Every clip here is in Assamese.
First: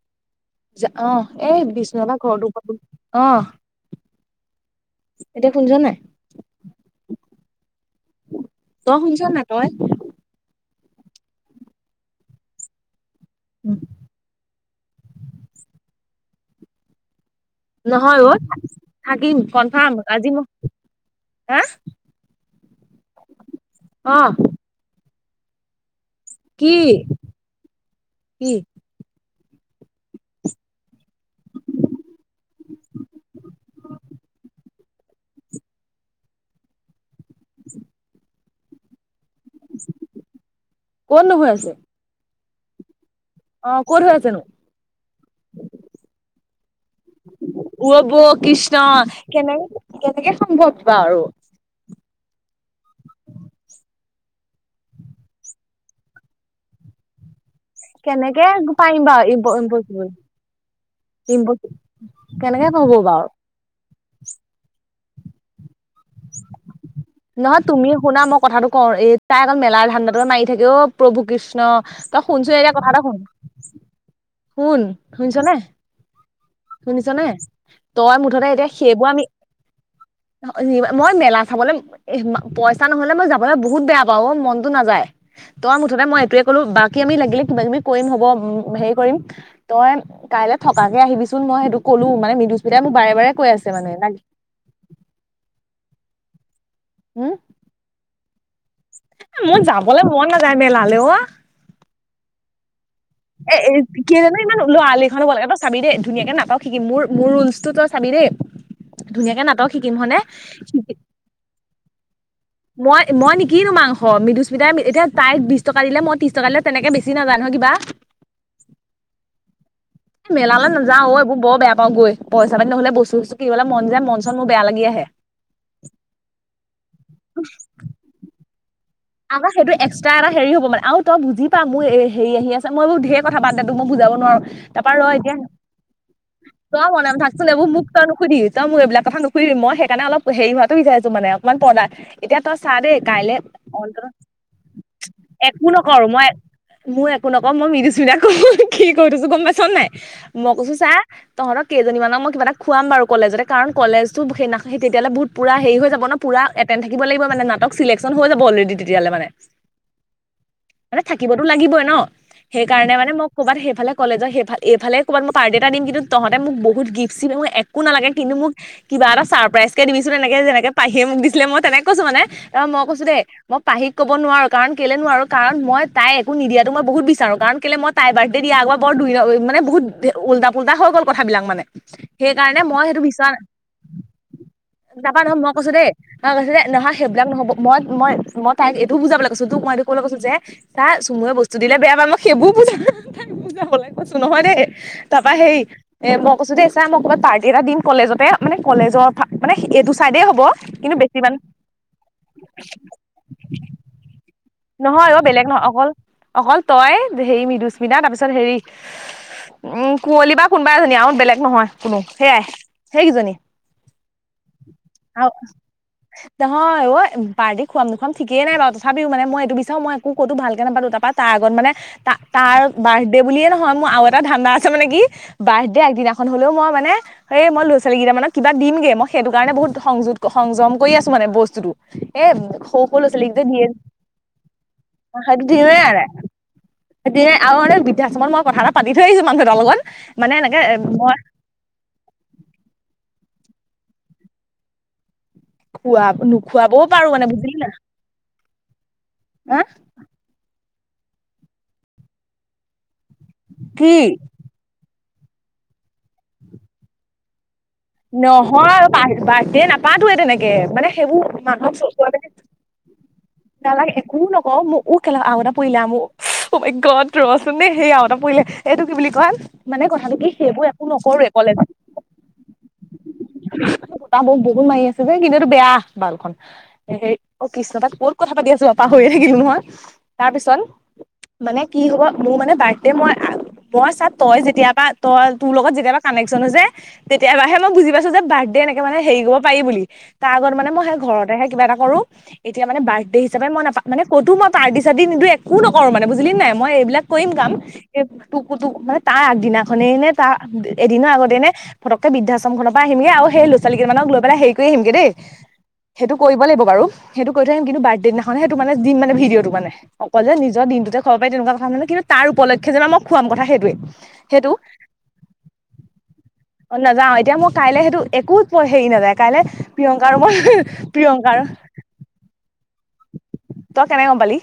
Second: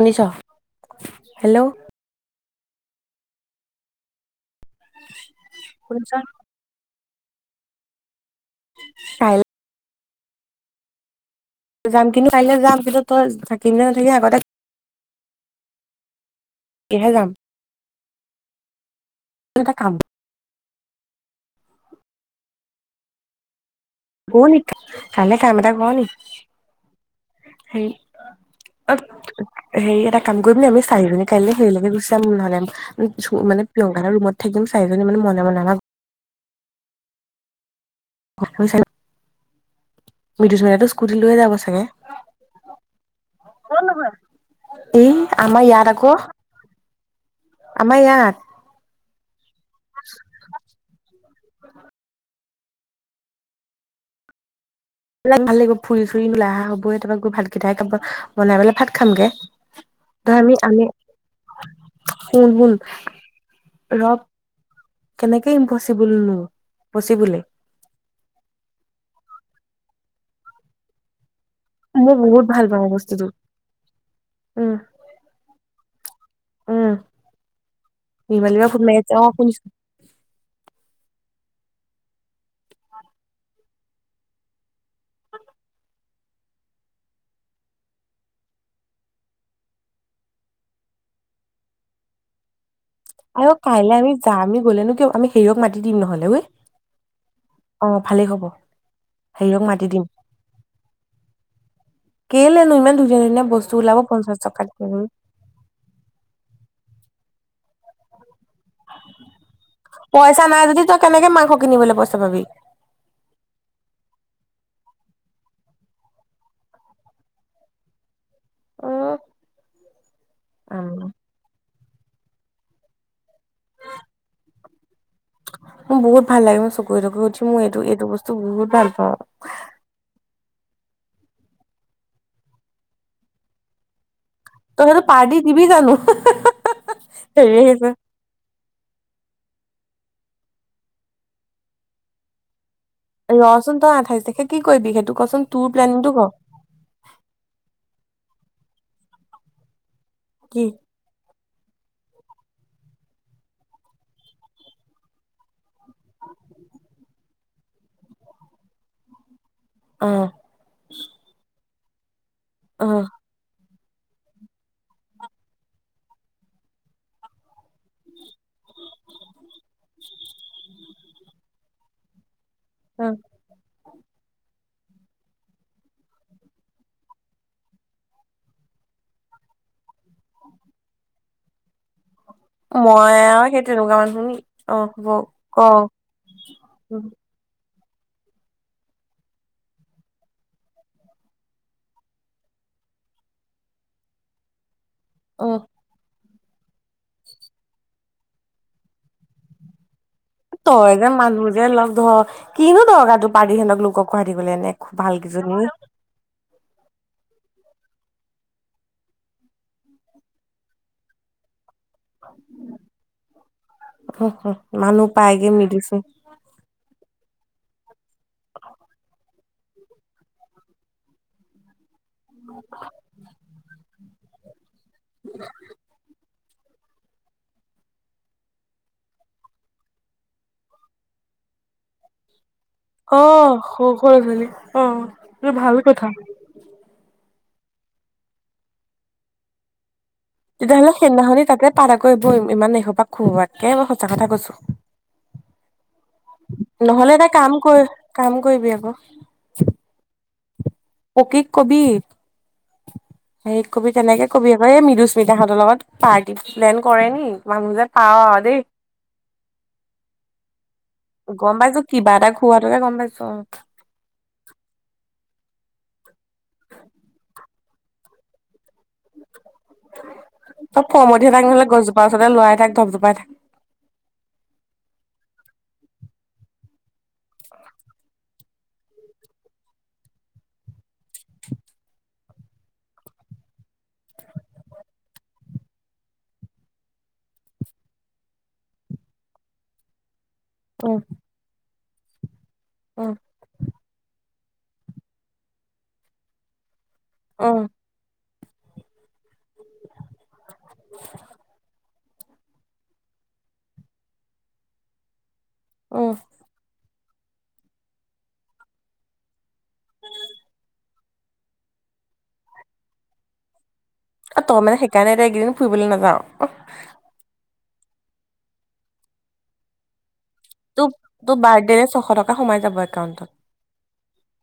শুনিছ- অহ হেল্ল' এ বিশ্ব বা ঘৰটো- অহ এতিয়া শুনিছ নাই? তই শুনিছ কাইলৈ নাই তই? যাম কিন্তু কাইলে যাম, কিন্তু তই থাকিবি নে নাথাকিবি আগতে কিহে যাম? নহয় অও---। থাকিম এটা কাম কনফাৰ্ম, আজি মই আ? । [unintelligible] কাইলে কাম এটা কৰনি? । কি, কি? অ হেৰি এটা কাম কৰিম নি, আমি চাৰিজনী কাইলৈ হেৰিলৈকে গুচি যাম নহলে, মানে চু প্ৰিয়ংকা হঁতৰ ৰুমত থাকিম চাৰিজনী মনে মনে আমাক [inaudible] [unintelligible] মৃদুস্মিতাই টো স্কুটি ক'তনো লৈয়ে হৈ যাব আছে চাগে। ক'ত নো হৈ আছে? । এহ, আমাৰ ইয়াত আক ওৱ' বৌ কৃষ্ণ, কেনে-কেনেকে সম্ভৱ বাৰু। [inaudible] ভাল লাগিব ফুৰি-ফুৰি ওলাই অহা হ'বএ তাপা গৈ ভাত ভাতকেইটাই খাব কেনেকে বনাই পেলাই পাৰিম খামগে বাৰু ইম্প-ইম্পচিবল, ধৰ আমি আমি ইম্পচ কেনেকে পাৰিব বাৰু। ৰব, কেনেকে ইম্পছি নহয় তুমি শুনা মই কথাটো কওঁ, এ, তাই অকল মেলাই ধাণ্ডাতোকে মাৰি থাকে, অ', প্ৰভু কৃষ্ণ ন, মই তই বহুত শুনছোন ভাল এতিয়া পাওঁ কথা এটা শুন। বস্তুটো উম শুন, শুনিছ নে? উম শুনিছ নে, তই মুঠতে নিৰ্মালী বা এতিয়া ফোন মাৰি সেইবোৰ আছে অ আমি, শুনিছো [unintelligible] মই মেলা চাবলৈ এহ, পইচা নহলে মই যাবলৈ বহুত বেয়া পাও অ, মনটো নাযায়। তই মুঠতে মই এইটোৱে কলো বাকী আমি লাগিলে কিবা-কিবি কৰিম হব, হেৰি কৰিম তই কাইলে থকাকে আহিবিছো চোন মই সেইটো কলো, মানে মৃদুস্ আৰু কাইলৈ আমি যাম আমি গ'লেনো কিয হব, আমি হেৰিয়ক মাতি দিম নহয় [unintelligible] উম, হেৰিয়ক মোৰ মাতি দিম যাবলৈ মন নাযায় মেলালে অ। কেলেনো ইমান ধুন এ, এই কেলেনো ইমান লৰা লৰিখন হব লাগে। তই চাবি দেই ধুনীয়াকে নাটক শিকিম মোৰ-মোৰ ৰুলছ বস্তুত চাবি দেই ধুনীয়াকে নাটক শিকিম হনে পইচা নাই যদি তই শিকি কেনেকে মাংস কিনিবলৈ পইচা পাবি মই মই নিকিনো মাংস মৃদুস্মিতাই এতিয়া তাইক বিশছ টকা দিলে মই ত্ৰিছ টকা দিলে তেনেকে বেছি নাজায় নহয় কিবা অহ এ মেলালৈ নাযাও অ এইবোৰ বৰ বেয়া পাও গৈ পইচা পাতি নহলে বস্তু চস্তু কিনিবল মন যায় মন চন মোৰ বেয়া লাগি আহে মোৰ বহুত ভাল লাগে মই চকৰি তকৰি উঠি মোৰ এইটো এইটো বস্তু বহুত আম আমাৰ সেইটো এক্সট্ৰা ট আহে হেৰি হ'ব মানে আৰু তই বুজি পা মোৰ এই হেৰি আহি আছে মই বোৰ ধেৰ কথা বাদ দে তোক মই বুজাব নোৱাৰো। তই তাপা সেইটো ৰ এতিয়া পাৰ্টি দিবি জানো তই মনে মনে থাকচোন হেৰি এইবোৰ মোক আহিছে তই নুসুধিবি তই মোক এইবিলাক কথা নু ফুৰিম মই সেইকাৰণে অল হেৰি হোৱাটো বিচাৰিছো মানে অকমান পৰ্দা এতিয়া তই চা দেই কাইলে ৰচোন তই অন্ত আঠাইশ তাৰিখে কি কৰিবি সেইটো কচোন তোৰ একো নকৰো প্লেনিংটো ক মই মোৰ একো নকৰো মই মিজিছো তাক মই কি কৰি থৈছো গম পাইছ নাই মই কি কৈছো চা তহঁতক কেইজনী মানক মই কিবা এটা খুৱাম বাৰু কলেজতে কাৰণ কলেজতো সেইদিনা তেতিয়ালে বহুত পৰা হেৰি হৈ যাব ন পুৰা এটেণ্ট থাকিব লাগিব মানে না চিলেকচন হৈ যাব বলেদি তেতিয়াহলে মানে অ মানে থাকিবতো লাগিবই ন অ সেইকাৰণে মানে মই ক'ৰবাত সেইফালে কলেজৰ সেইফাল এইফালে ক'ৰবাত মই পাৰ্টি এটা দিম কিন্তু তহঁতে মোক বহুত গিফ্ট চিফ্ট সেইবোৰ মোক একো নালাগে কিন্তু মোক কিবা এটা ছাৰপ্ৰাইজ কে দিবি চোন তেনেকে যেনেকে পাহিয়ে মোক দিছিলে মই তেনেকে কৈছো মানে অ মই কৈছো দেেই মই পাহিক ক'ব নোৱাৰো কাৰণ কেলে নোৱাৰো কাৰণ মই তাই একো নিদিয়াতো মই বহুত বিচাৰো কাৰণ কেলে মই তাই বাৰ্থডে দিয়া আগবাৰ বৰ দুই মানে বহুত উল্টা পুল্টা হৈ গ'ল কথাবিলাক মানে সেইকাৰণে মই সেইটো বিচৰা নাই আৰু সেই তেনেকুৱা মানুহ নি অ হ'ব তাপা নহয় মই ক কৈছো দেই মই কৈছো দে নহয় সেইবিলাক নহ'ব মই মই মই তাইক এইটো বুজাবলৈ কৈছো তোক মই এইটো ক'লে কৈছো যে চা চুমুৱে বস্তু দিলে বেয়া পায় মই সেইবোৰ বুজা তাইক বুজাবাই কৈছো নহয় দেই তাৰপা সেই উম এ মোক কৈছো দেই চা মই কবাত পাৰ্টি এটা দিম কলেজতে মানে কলেজৰ ফালে মানে এইটো চাইডে হ'ব তই কিন্তু যে বেছি মান মানুহ যে লগ ধৰ কিনো দৰকাৰ তোৰ পাৰি হেত লোকক গুৱাহাটীলে এনে নহয় ভাল অ বেলেগ কিজনী নহয় অকল অকল তই হে মি দুছমিতা তাৰ পিছত হেৰি উম কুঁৱলী বা কোনোবাই এজনী আৰু বেলেগ নহয় কোনো সেয়াই সেইকেজনী মানুহ আৰু পাইগে মিলিছে নহয় পাৰ্টি খোৱাম ন মন ঠিকেই নাই বাও তথাপিও মানে মই বিচাৰো মই একো ক'তো ভালকে নাপালো তাৰপা তাৰ আগত মানে তা তাৰ বাৰ্থডে বুলিয়ে নহয় মোৰ আৰু এটা ধান্ধা মানে কি বাৰ্থডে আগদিনাখন হলেও মই মানে এই মই ল'ৰা ছোৱালী কেইটা মানক কিবা দিমগে মই সেইটো কাৰণে বহুত সংযোগ সংযম কৰি আছো মানে বস্তুটো এ সৰু সৰু ল'ৰা অ', ছোৱালীক যে দিয়ে সৰু স, অ', এইটো ভাল কথা। এতিয়া আৰু এ'বৃদ্ধাশ্ৰমত মই কথা এটা পাতি থৈ আহিছোঁ মানুহ এটাৰ লগত। মানে এনেকে তেতিয়াহ'লে মই সেইদিনাখননি তাতে পাৰে গৈ বৈ ইমান এখোপা, খোৱাতকে মই সঁচা কথা কৈছো। খুৱা নোখোৱাবও নহ'লে পাৰো এটা মানে কাম বুজিলা কৰি কাম কৰিবি আকৌ হা, পকিক কবি? হেৰি কবি কি তেনেকে কবি আকৌ এই মৃদুচ, পিতাহঁতৰ লগত পাৰ্টি প্লেন কৰে নি? মানুহ যে পাৱ দেই নহয় আৰু বাৰ্থদে নাপাতোয়ে তেনেকে মানে সেইবোৰ গম মানুহক পাইছো চ, কিবা এটা খুওৱাটোকে গম পাইছো অ ' নালাগে একো নকওঁ মোক উঠ, কেলা আৰু এটা পৰিলে আমু অহ, - মাই - গড, ৰচোন দেই সেই আওতটা পৰিলে এইটো কি বুলি কয়? মানে কথাটো কি সেইবোৰ একো তব ফমঠি নকৰোৱে থাক নহ'লে কলেজত গছজোপা ওচৰতে লৰাই থাক। ধপধপাই থাক বতাহ বহুত -বহুত মাৰি আছে যে, কিন্তু এইটো বেয়া বাল খন, অ 'কৃষ্ণ তাত ক'ত কথা পাতি আছো পাহৰিয়ে থাকিলো নহয় ।তাৰ পিছত মানে কি হ'ব মোৰ মানে বাৰ্থডে মই -মই চা', তই যেতিয়াবা তই তোৰ লগত যেতিয়াৰ কানেকচন হৈছে তেতিয়াবা হে, মই বুজি পাইছো যে বাৰ্থডে এনেকে হেৰি কৰিব পাৰি বুলি। তাৰ আগত মানে উম ঘৰতেহে কিবা এটা কৰো। [unintelligible] এতিয়া মানে উম বাৰ্থডে হিচাপ মই নাপ, 'মানে ক'তো মই, পাৰ্টি - চাৰটি নিদো, একো নকৰো মানে বুজিলি নাই মই এইবিলাক, কৰিম গাম। উম তোক অ' তোক মানে তাৰ আগ, ' আগ দিনাখনেই নে তাৰ এদিনৰ আগতে নে', পতক্কে বিদ্ধাশ্ৰম, শ্ৰম খনৰ পে আহিম গৈ সেই ল'ৰা -ছোৱালী কেই মানক লৈ পেলাই হেৰি কৰি আনিমগে দেই। উম সেইটো কৰিব লাগিব বাৰু। সেইটো কৰি থৈ আহিম কিন্তু বাৰ্থডে দিনাখনে তোমালোকক দিম মানে ভিডিঅ'টো মানে, অকলে নিজৰ দিনতুতে খাব পাৰি তেনেকোৱা কথা মানে কিন্তু তাৰ উপলক্ষে যে মই খুৱাম কথা সেইটোৱে। অ ', তই মানে সেইকাৰণে এতিয়া এইকেইদিন ফুৰিবলৈ নাযাও? অহ ', নাযাওঁ এতিয়া মোক, কাইলৈ সেইটো একো হেৰি নাযায় কাইলৈ প্ৰিয়ংকা মই, তোক প্ৰিয়ংকা -তোক আৰু বাৰ্থডেৰ ছশ টকা সোমাই যাব, একাউণ্টত। তই কেনেকে গম পালি?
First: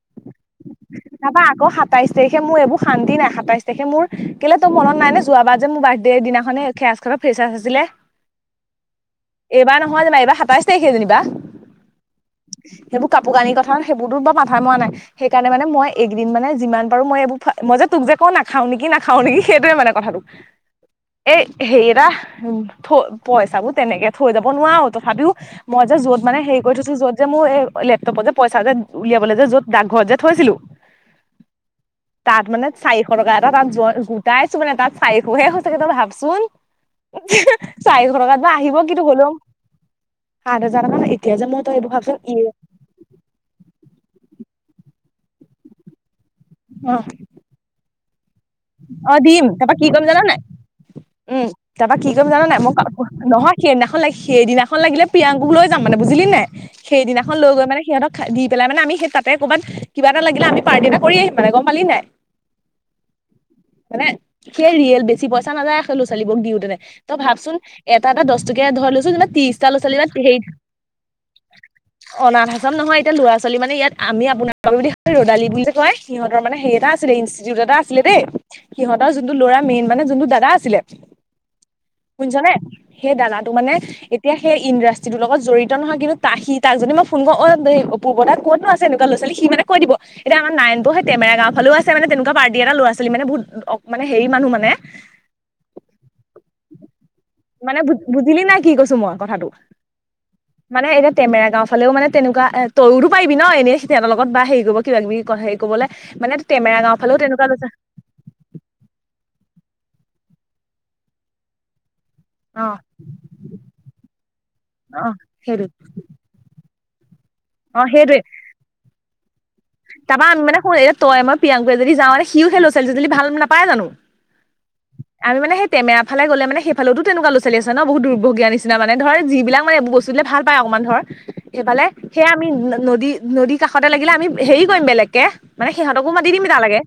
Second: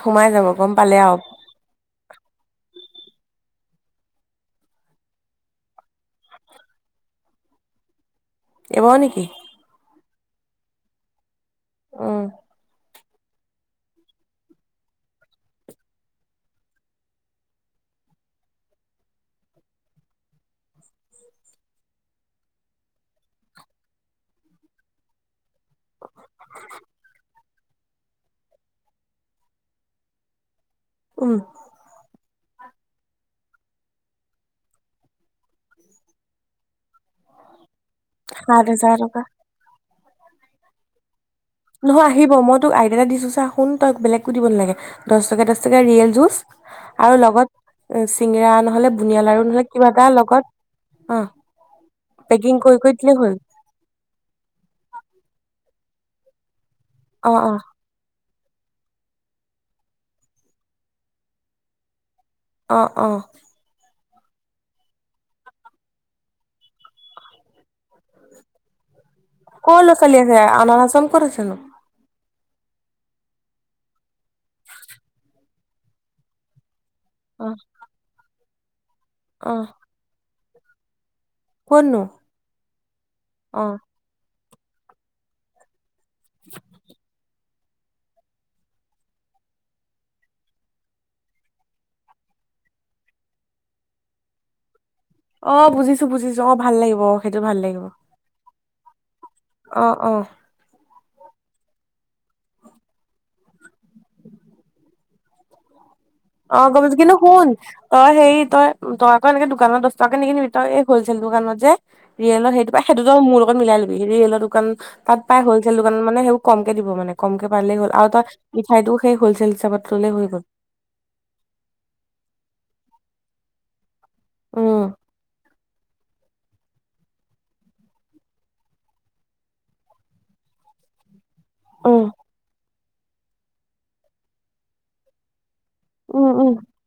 সোমাই যাব। গম পালে আৰু তাৰাপা আকৌ সাতাইছ তাৰিখে মোৰ এইবোৰ শান্তি নাই সাতাইছ তেখে মোৰ কেলে তোৰ মনত নাই নে যোৱাবাৰ যে মোৰ বাৰ্থডেৰ দিনানে খেজ খ ফেচ আছিলে এইবাৰো নেকি এইবাৰ নহোৱা জাবা এইবাৰ সাতাইছ তাৰিখে যেনিবা আহ সেইোৰ কোৰ কানি কথা নে সেইবোৰতো বা মাথা মৰা নাই সকাৰণে মানে মই এইকদিন মানে যিমান পাৰো মই এইবোৰ মই যে তোক যে ক নাখাও নেকি নাখাও নেকি সেইটোৱে মানে কথাটো এই হে এটা পইচাবোৰ তেনেকে থৈ যাব নোৱাৰাো তথাপিও মই যে যত মানে হেৰি কৰি থৈছো যত যে মোৰ এই লেপটপত যে পইচা যে উলিয়াবলৈ যে য'ত ডাকঘৰত যে থৈছিলো উম তাত মানে চাৰিশ টকা এটা তাত গোটাইছো মানে তাত চাৰিশয়ে হৈছে কিেই ত ভাবচোন চাৰিশ কাত ন সাত আহিব হাজাৰ কিন্তু টকা হ'লোম জ মান নহয় আহিব মই তোক আইদিয়া এটা দিছো চা শুন তইক বেলেগ কো দিব নালাগে দহ টকা দচ টকা ৰিয়েল জুচ অ আৰু লগত আ অ দিম তাৰপা কি কৰিম জানা নাই লগত অ উম তাৰপা কি কৰিম জানা পেকিং নাই কৰি কৰি দিলেই মই হ'ল নহয় সেইদিনাখন ল সেইদিনাখন লাগিলে প্ৰিয়াংকৈ যাম মানে বুজিলি নাই অ সেইদিনাখন অ লৈ গৈ মানে সিহঁতক দি পেলাই মানে আমি স ততে'ৰবাত কিবা এটা লাগিলে আ পাৰ্টি এটা কৰি আহি মানে গম পালি নাই অ অ মানে সেই ৰিয়েল বেছি পইচ নাযায় আ ল'ৰা ছালীবক দিও তেনে তই ভাবচোন এটা এটা দহ টকে ধৰি লৈছো যে কৰ লৰা ছোৱালী আছে আনাচ আচৰম কত আছে নো অনাথাম নহয় এতিয়া ল'ৰা ছোৱী মানে ইয়াত আমি আপোনাৰোক ৰদালি বুলি সিহঁতৰ মানে সেই এটা অ ইঞ্চষ্টিটিউতটা এ সিহঁতৰোনটো অ ল'ৰা মেইন মানে যোনটো দাদা আছে চিলে ক'তনো শুনছানে সেই দাদাটো অ মানে এতিয়া সেই ইণ্ডাষ্ট্ৰিৰ লগ জড়িত নহয় কিন্তু ত সি তাক যদি মই ফোন কৰ অল এই পূৰ্বত কত আছে এনেুৱ লৰা ছোৱাল সি মানে দ এতিয়া আমাৰ নাইনটো সটমে গাঁও ফালও আছে মানে তেনেুৱা এটা ল'ৰা ছোৱালী মানে বহুত অ মানে হেৰি মানুহ মানে অ বুজিছো বুজিছো অ ভাল লাগিব সেইটো ভাল মানে লাগিব বুজিলি নাই কি কৈছো মই কথাটো অ অ মানে এতিয়া টমেৰা গাঁও ফালেও মানে তেনেকোৱা এ তও পাৰি ন এনে সিহতৰ লগত হেৰি কৰিব কিবা কিবি ক হেৰি কৰিবলে মানে অ টেমেৰা গম গাঁও পাইছোঁ কিন্তু ফালেও তেনেকুৱা শুন লৈছে তই হেৰি তই তই অই এনেক দোকান দহ টকাে কিনিবি তই এই হলছেল দোকানত যে ৰিয়েলৰ অ সেইটো সেইটোতো মোৰ লগত মিলাই ল'বি ৰিয়েলৰ দোকান অ তাত পাই সেইটো হ'লচেল দোকান মানে সেইবোৰ কম দিব মানে কমকে পাৰিলেই হ'ল আৰু তই মিঠাইতো খ তাৰমান মানে শু তই মই প্ৰিয়ংক এ যদি যা মানে সিও খেলো ছোৱালী যদি ভাল নাপায় জানো উম আৰু মানে সেই টমেৰা ফালে গ'লে মানেেইালেতো তেনেুৱা ল' ছোৱালী আছে ন বহুত দুৰ্ভগীয়া নিচিনা মানে ধৰ যিবিলাক মানে বস্তু দে ভাল পায় অকণমান ধৰ স এইফালে উম সে আমি নদী নদীৰ কাষতে লাগিলে আমি হেৰি কৰিম বেলেগকে মানে সিহঁতকো উম মাতি দিম উম তালাগে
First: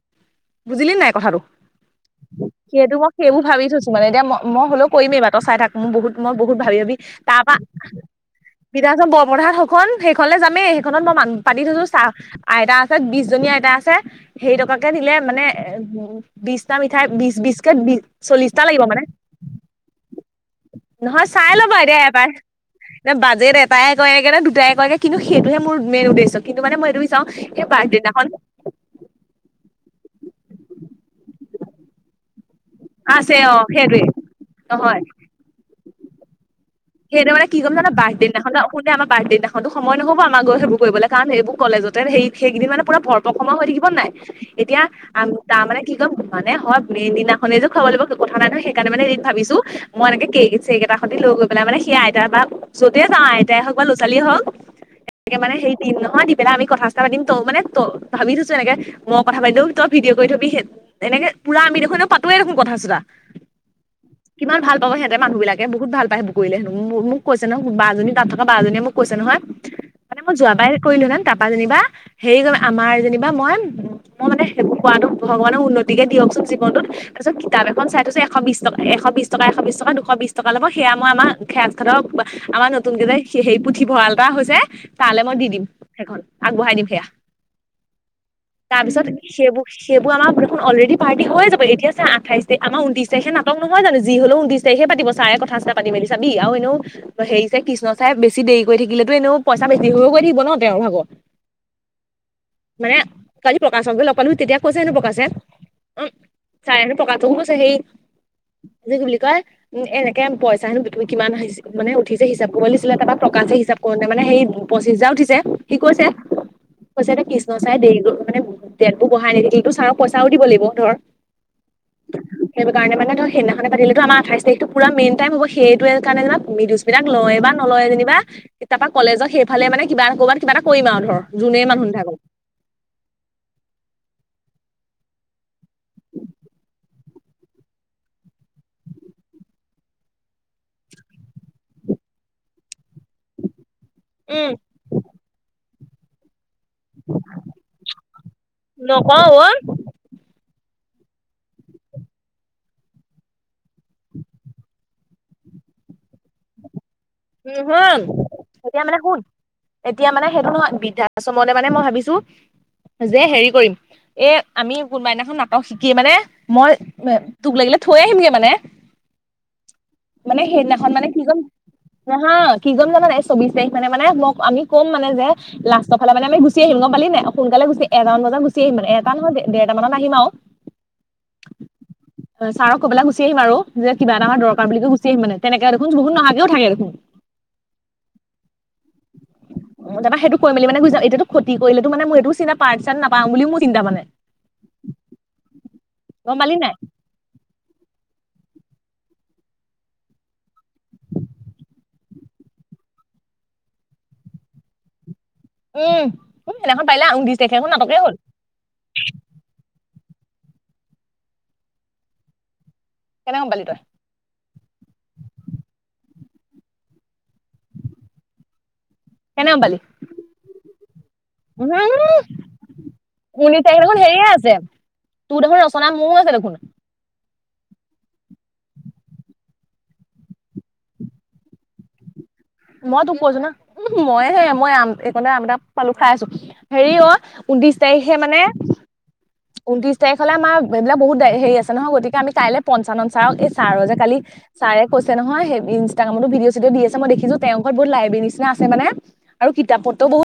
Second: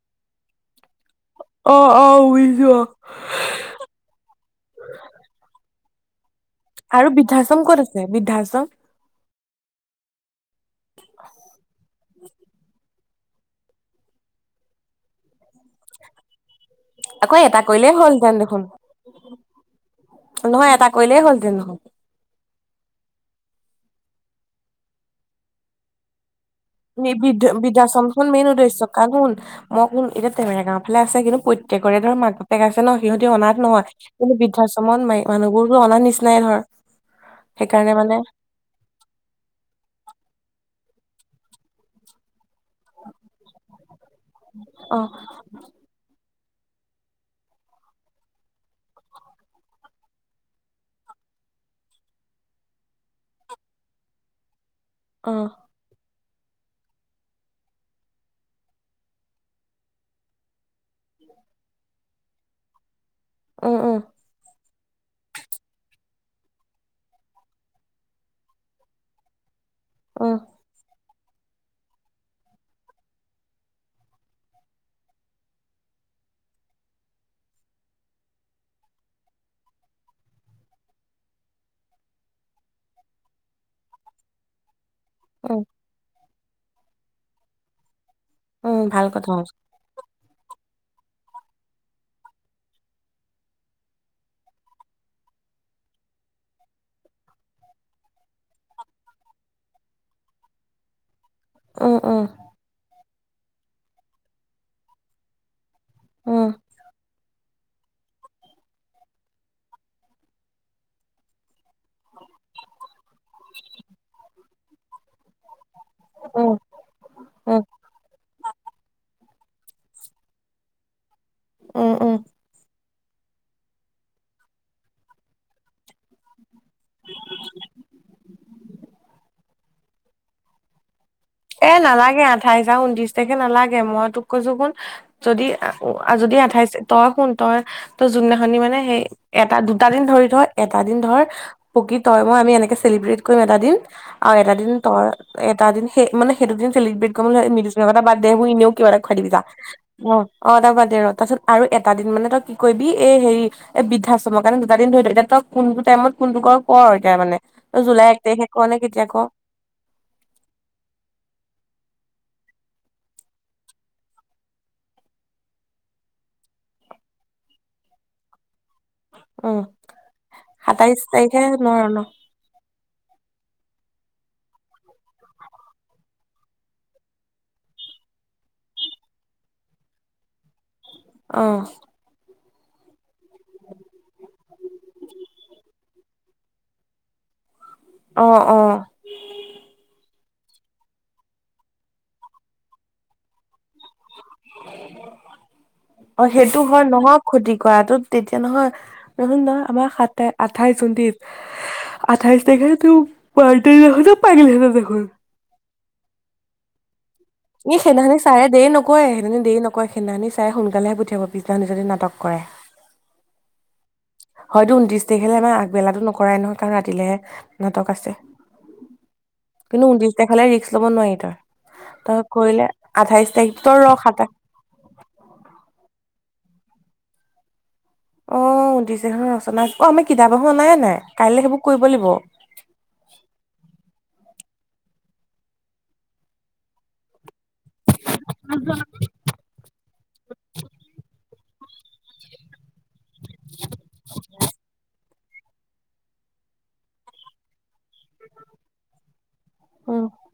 বুজিলিে নাই কথাটো অ অ বুজিছো অ সেইটো মই সেইবোৰ ভাবি থৈছো মানে এতিয়া মই মই হ'লেও কৰিমেই বাটৰ চাই থাক মোৰ বহুত মই বহত ভাবি বাবি আৰু তাৰ পৰা বৃদ্ধাশ্ৰম ক'ত আছে বৃদ্ধাশ্ৰম বিৰা বঢ়াত সখন শেষলে য সেইখনত মই মান পাতি থৈছো চাহ আ বিশজনীয়া এটা আছে সেই টকাকে দিলে মানে এ বিশটা মিঠাই আকৌ বিশ এটা বিস্কেট কৰিলেই বি হ'লহেতেন চল্লিশটা দেখোন লাগিব মানে নহয় এটা কৰিলেই নহয় হ'লহেতেন চাই দেখোন। ল'বা এতিয়া এবাৰ নে বাজেট এটাই কৰেয় নগে নে দুটাই কয়গে কিন্তু সেইটোহে মোৰ মেইন উদ্দেশ্য কিন্তু মানে মই এইটো বিচাৰো বিধ সেই বিধ্য বাৰ্থডে সমন দিনাখন মেন ৰৰেছ চ কাগন মইন এতিয়া টেঙাগাও ফালে আছে কিন্তু প্ৰত্যেকৰে ধৰ মাক বেকাইছে ন সিহঁতি আছে অ অনাত নহয় সেইটোৱে কিন্তু বৃদ্ধাশ্ৰমত নহয় ম মানুহবোৰ ত অনা নিচিনাই ধৰ সেইটো মানে কমান সেইকাৰণে মানে বাৰ্থদে দিনাখন ন আ বাৰ্থডনাখনতো খাব নহ আম লৰা ছোৱালী বোৰে কৰিবলে কাৰণ সেইবোৰ কলেজতে সেই সেইকিনি মানে পুৰা ভৰপ সময় হৈ থাকিব নাই অ এতিয়াম তাৰ মানে কি ক'ম মানে হয় মেইন দিনানে যে খুৱাব লাগিব কথা নাই নহ সেইকাৰোনে এদিন ভাবিছো মই এনেকে কে চেক এটাতে লৈ গৈ বলে মানে সেই আইতাৰ বা য'তে যাওঁ আইতাই হওক বা ল'ৰা ছালীয়ে হওক অ তেনেকে মানে সেই তিন নহয় তেনে আমি কথা চথা পাতিম ত মানে ত ভাবি থৈছো এনেকে মই কথা পাতিলেও তই ভিডিঅ কৰি থবি এনেকে পুৰা আমি দেখোন ই পাতোৱে দেখোন কথা চথা উম উম কিমান ভাল পাব সিহঁতে মানুহ বিলাকে বহুত ভাল পায় সেইবোৰ কৰিলে হেনো মো মোক কৈছে নহয় কোনোবা বা এজনী তাত থকা বা এজনীয়ে মোক কৈছে নহয় মানে মই উম যোৱাবাৰ কৰিলো না তাৰপা যেনিবা হেৰি কৰিব আমাৰ যেনিবা মই উ মে সেইবোৰ কোৱাতো ভগৱানে উন্নতি কে দিয়কচোন জীৱনত তাৰপিছত কিতাপ এখন চাই থৈছোঁ এশ বিশ টকা এশ বিশ টকা এশ বিশ টকা দুশ বিশ টকা ল'ব সেয়া মই আমাৰ [unintelligible] খাতৰ আমাৰ নতুনকে এটা সে সেই পুথিভঁৰাল এটা হৈছে তালে মই দি দিম উম সেইখন আগবঢ়াই দিম সেয়া উম তাৰপিছত ভাল কথা সেইবোৰ সেইবোৰ আমাক দেখোন অলৰেডি পাৰ্টি হৈ যাব এতিয়া আঠাই তাৰখ আমাৰ উনত্ৰিশ তাৰিখে নাটক নহয় জানো যি হলেও উনত্ৰিশ তাৰিখে পাতিব চাৰে কথা চথা পাতি মেলি চাবি আৰু এনেও হেৰি চাই কৃষ্ণ চাই বেছি দেৰি কৰি থাকিলেতো এনেও পইচা বেছি হৈ গৈ থাকিব ন তেওঁৰ ভাগৰ উম উম মানে কালি প্ৰকাশকো লগ পালো তেতিয়া কৈছে নো প্ৰকাশে উম চাই হেনো পকাটো গৈছে সেই কি বুলি কয় উ এনেকে পইচা হেনো তুমি কিমান হৈছে মানে উঠিছে হিচাপ কৰিব দিছিলে তাপা প্ৰকাশে হিচাপ কৰোতে মানে হেৰি পচিছ হাজাৰ উঠিছে। কি কৈছে উম কৈছে এতো কৃষ্ণ উম চাই দেৰি ক মানে দিয়াতো বঢ়াই নিদিবি কিন্তু চাৰক পইচাও দিব লাগিব ধৰ উ উ সেইটো কাৰণে মানে ধৰ সেইদিনাখনে পতিলেতো আমাৰ আঠাই তাৰিখটো পোৰা মেইন টাইম হব সেই ট কাৰণে যেনিবা মৃদুস্মিতাক লয় বা নলয় যেনিবা তাৰাপা কলেজত সেইফালে মানে কিবা এটা ক'ৰবাত কিবা এটা কৰিম আৰু ধৰ যোনেই এ মানুহ নাথাকক নালাগে আঠাইছ আৰু উনত্ৰিশ তাৰিখে নালাগে মই তোক কৈছো কুন যদি যদি আঠাইছ তই শুন তই তই যোনদিনাখনি মানে সেই এটা দুটা দিন ধৰি তই এটা দিন ধৰ পকি তই মই আমি এনেকে চেলিব্ৰেট কৰিম এটা দিন আৰু উম এটা দিন ত এটা দিন সেই মানে সেইটোদিন চেলিব্ৰেট কৰিব নালাগে মৃদুস্মিতা কথা বাদ দে এনেও কিবা এটা খুৱাই নকওঁ দিবি যা অ' অ' তাৰ বাদে ৰ তাৰপিছত আৰু এটা দিন মানে তই কি কৰিবি এই হেৰি এই বৃদ্ধাশ্ৰমৰ কাৰণে দুটা দিন ধৰি থ, এতিয়া তই কোনটো টাইমত কোনটো কৰ কৰ। এতিয়া মানে তই জুলাই এক তাৰিখে [unintelligible] কৰ নে এতিয়া মানে কেতিয়া শুন কৰ এতিয়া মানে সেইটো নহয় বৃদ্ধা তাচত মানে মই ভাবিছো যে, হেৰি কৰিম এ আমি কোনোবা এদিনাখন নাটক শিকি মানে মই তোক লাগিলে থৈ আহিমগে মানে উম' সাতাইশ তাৰিখে নোৱাৰ নহয় কি কৰিম জান নাই চৌবিশ তাৰিখ মানে মানে মই আমি কম মানে যে লাষ্টৰফালে মানে আমি গুচি আহিম গম পালিন নাই সোনকালে গুছি এটা মান বজাত গুচি আহিম, এটা নহয় দেৰটা মানত আহিম আৰু অঁ চাৰক কৈ পেলাই গুচি আহিম আৰু যে কিবা এটা আমাৰ দৰকাৰ বুলি কৈ গুচি আহিম মানে তেনেকে দেখোন বহুত নহাকেও থাকে। উ' অ' অ'। তাৰপৰা সেইটো কৰি মেলি মানে গুচি যাম, এইটো খতি কৰিলেটো মানে মোৰ এইটো চিন্তা পাৰ্ত চাৰ্ট নাপাম বুলি ম অ' গম পালি সেইটো নাই হয় নহওঁক খতি কৰাটো তেতিয়া নহয় নচুোন নহয় আমাৰ সাতাই আঠাইশ জণ্টিত আঠাইশ তাৰিখে ত পখ পাইাগিলেহেতে দেখোন [unintelligible] উম উম‌ সেইদিনাখন পাৰিলে ই সেইদিনাখনি ছাৰে দেৰি নকৰে, সেইদিনা দেৰি নকৰে। সিইদিনা খনি ছাৰে সোনকালেহে পঠিয়াব পিছদিনা খনি যদি নাটক কৰাই কেনেকে গম পালি তই? হয়তো ঊনত্ৰিশ তাৰিখে আমাৰ আগবেলাটো নকৰাই নহয় কাৰণ ৰাতিলেহে নাটক আছে। কেনে গম পালি? কিন্তু ঊনত্ৰিশ তাৰিখলে ৰিস্ক ল'ব নোৱাৰি তই উ' তই উনত্ৰিশ কৰিলে আঠাইশ তাৰিখ তই তাইখে ৰ দেখোন হেৰিয়ে সাতাইশ আছে, তোৰ দেখোন ৰচনা মোৰ আছে। ৰাখ অ' উনত্ৰিশ তাৰিখলে ৰচনা আছে, অ' আমি কিতাপ দেখোন অনাই নাই, কাইলৈ সেইবোৰ কৰিব লাগিব। মই তোক কৈছো নহয়, উ' মইহে মই আম এইকনতে আম এটা পালো খাই আছো, হেৰি অ' ঊনত্ৰিশ তাৰিখে মানে, ঊনত্ৰিশ তাৰিখ হ'লে আমাৰ এইবিলাক বহুত [unintelligible] হেৰি আছে নহয় গতিকে আমি কাইলে পঞ্চানন ছাৰক, এই ছাৰৰ যে কালি, ছাৰে কৈছিল নহয় ইনষ্টাগ্ৰামত ভিডিঅ' চিদিঅ' আছে মই দেখিছোঁ। আৰু কিতাপ উম পত্ৰও বহুত